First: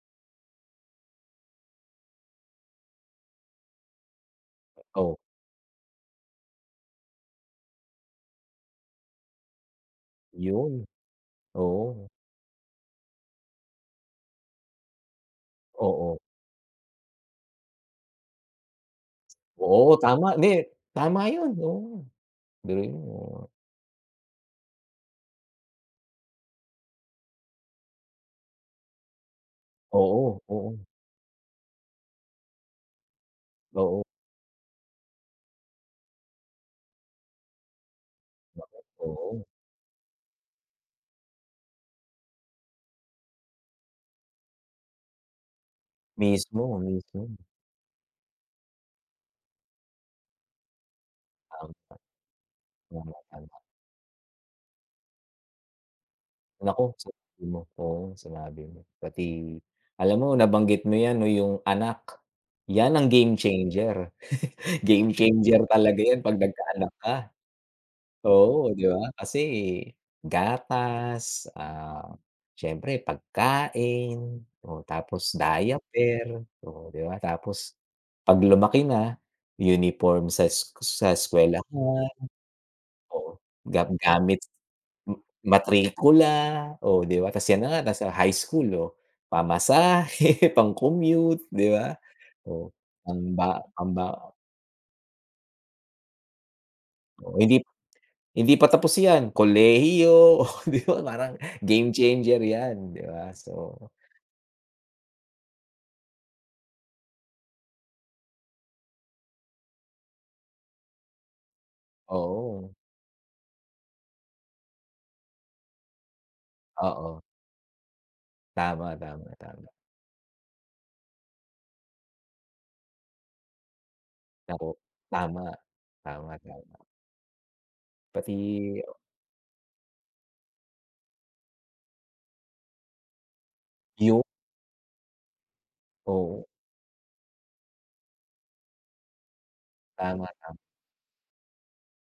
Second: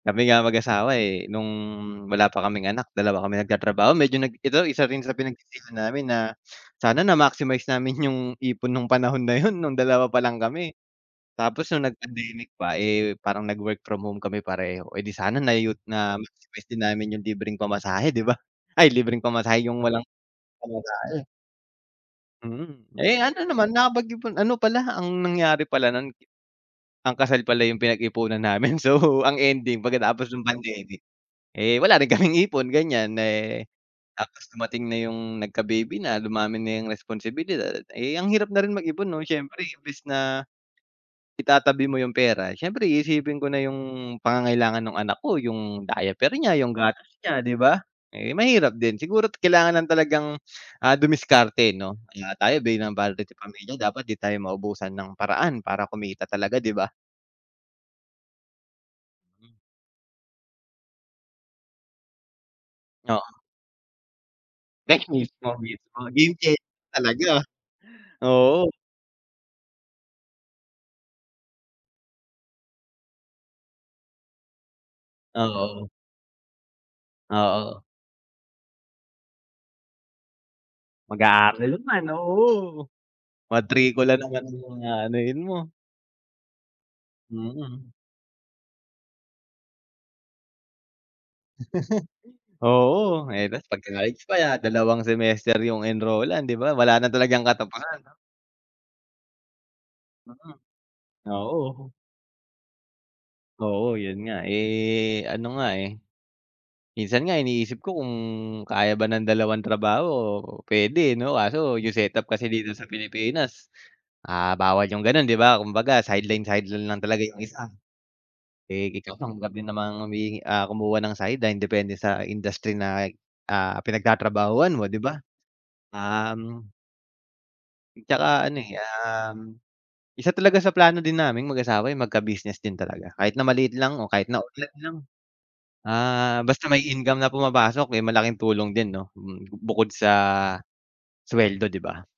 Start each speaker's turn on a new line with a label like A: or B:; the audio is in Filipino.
A: Kami nga mag-asawa eh, nung wala pa kaming anak, dalawa kami nagtatrabaho, medyo nag ito isa rin sa
B: O.
A: pinag sisihan namin na, sana na maximize namin yung ipon nung panahon na yun nung dalawa pa lang kami.
B: 'Yun.
A: Tapos nung nag
B: Oo.
A: pandemic pa, eh, parang nag-work from home kami pareho, eh di sana na u
B: Oo.
A: na-maximize din namin 'yung libreng pamasahe, 'di ba? Ay libreng pamasahe, yung
B: Oo
A: walang
B: tama. 'Di
A: pamasahe.
B: tama iyun, oo. 'Di
A: Mm.
B: iyun
A: Eh, ano
B: oo.
A: naman nakapag ipon ano pala, ang nangyari pala nun ang kasal pala yung pinagipunan namin, so ang ending pagkatapos
B: Oo.
A: ng
B: Oo.
A: pandemic, eh, wala rin kaming ipon ganiyan, eh,
B: Oo.
A: tapos dumating na 'yung nagka-baby na, dumami na yung responsibilidad, eh, ang hirap na rin
B: Naku,
A: mag-ipon 'no,
B: oo.
A: siyempre imbis na, itatabi mo yung pera, siyempre iisipin ko na 'yung pangangailangan nung anak ko, 'yung diaper niya, yung
B: Mismo,
A: gatas
B: mismo.
A: niya, 'di ba? Eh mahirap din siguro kailangan lang talagang, ah,
B: Tama.
A: dumiskarte 'no? Ah, tayo bilang
B: Tama,
A: padre de
B: tama.
A: pamilya dapat di tayo maubusan ng paraan para kumita talaga 'di ba?
B: Naku, sinabi mo oo, sinabi mo. Pati, alam mo nabanggit mo iyan 'no, 'yung anak, yan ang game
A: Oo.
B: changer.
A: Te
B: Game
A: mismo,
B: changer
A: mismo.
B: talaga 'yan
A: Game
B: kapag
A: changer
B: nagkaanak ka.
A: talaga. Oo.
B: Oo, 'di ba? Kasi gatas, ah, siyempre pagkain, o tapos
A: Oo.
B: diaper, oh 'di ba? Tapos
A: Oo.
B: kapag lumaki na, uniform sa es sa
A: Mag-aaral naman,
B: eskwelahan,
A: oo.
B: oo, ga
A: Matrikula
B: gamit,
A: naman ang
B: ma
A: aanuhin mo.
B: matrikula, oo, 'di ba? Tapos iyan na nga,
A: Mm.
B: nasa high school, oo, pamasahe, pang-commute, 'di ba? Oh,
A: Oo. Eh,
B: pamba
A: tapos magka-college
B: pambaon
A: pa iyan, dalawang semester 'yung enrollan, 'di ba? Wala na
B: Oo,
A: talagang
B: hindi
A: katapusan.
B: hindi pa tapos iyan, kolehiyo,
A: Mm.
B: oh 'di ba parang
A: Oo.
B: game changer iyan, 'di ba? So.
A: Oo iyun nga, eh, ano nga eh, minsan nga iniisip ko kung kaya ba ng dalawang trabaho puwede, eh, 'no? Kaso yung setup kasi
B: Oo.
A: dito sa Pilipinas, ah, bawal yung ganon, 'di ba? 'Kumbaga sideline-sideline lang
B: Oo.
A: talaga yung isa. Eh,
B: Tama,
A: ikaw
B: tama,
A: lang din
B: tama.
A: namang humihi ah, kumuha ng sideline, depende sa industry na ah,
B: Naku,
A: pinagtatrabahuhan mo, 'di ba?
B: tama, tama,
A: Um
B: tama.
A: At saka
B: Pati
A: ano eh,
B: ah
A: um, isa talaga sa plano din naming mag asawa, eh, magka business din talaga. Kahit na maliit lang o
B: Yu
A: kahit na online lang, ah,
B: Oo.
A: basta may income na pumapasok, eh, malaking tulong din 'no? Mm, bukod sa
B: Tama, tama.
A: sweldo, 'di ba?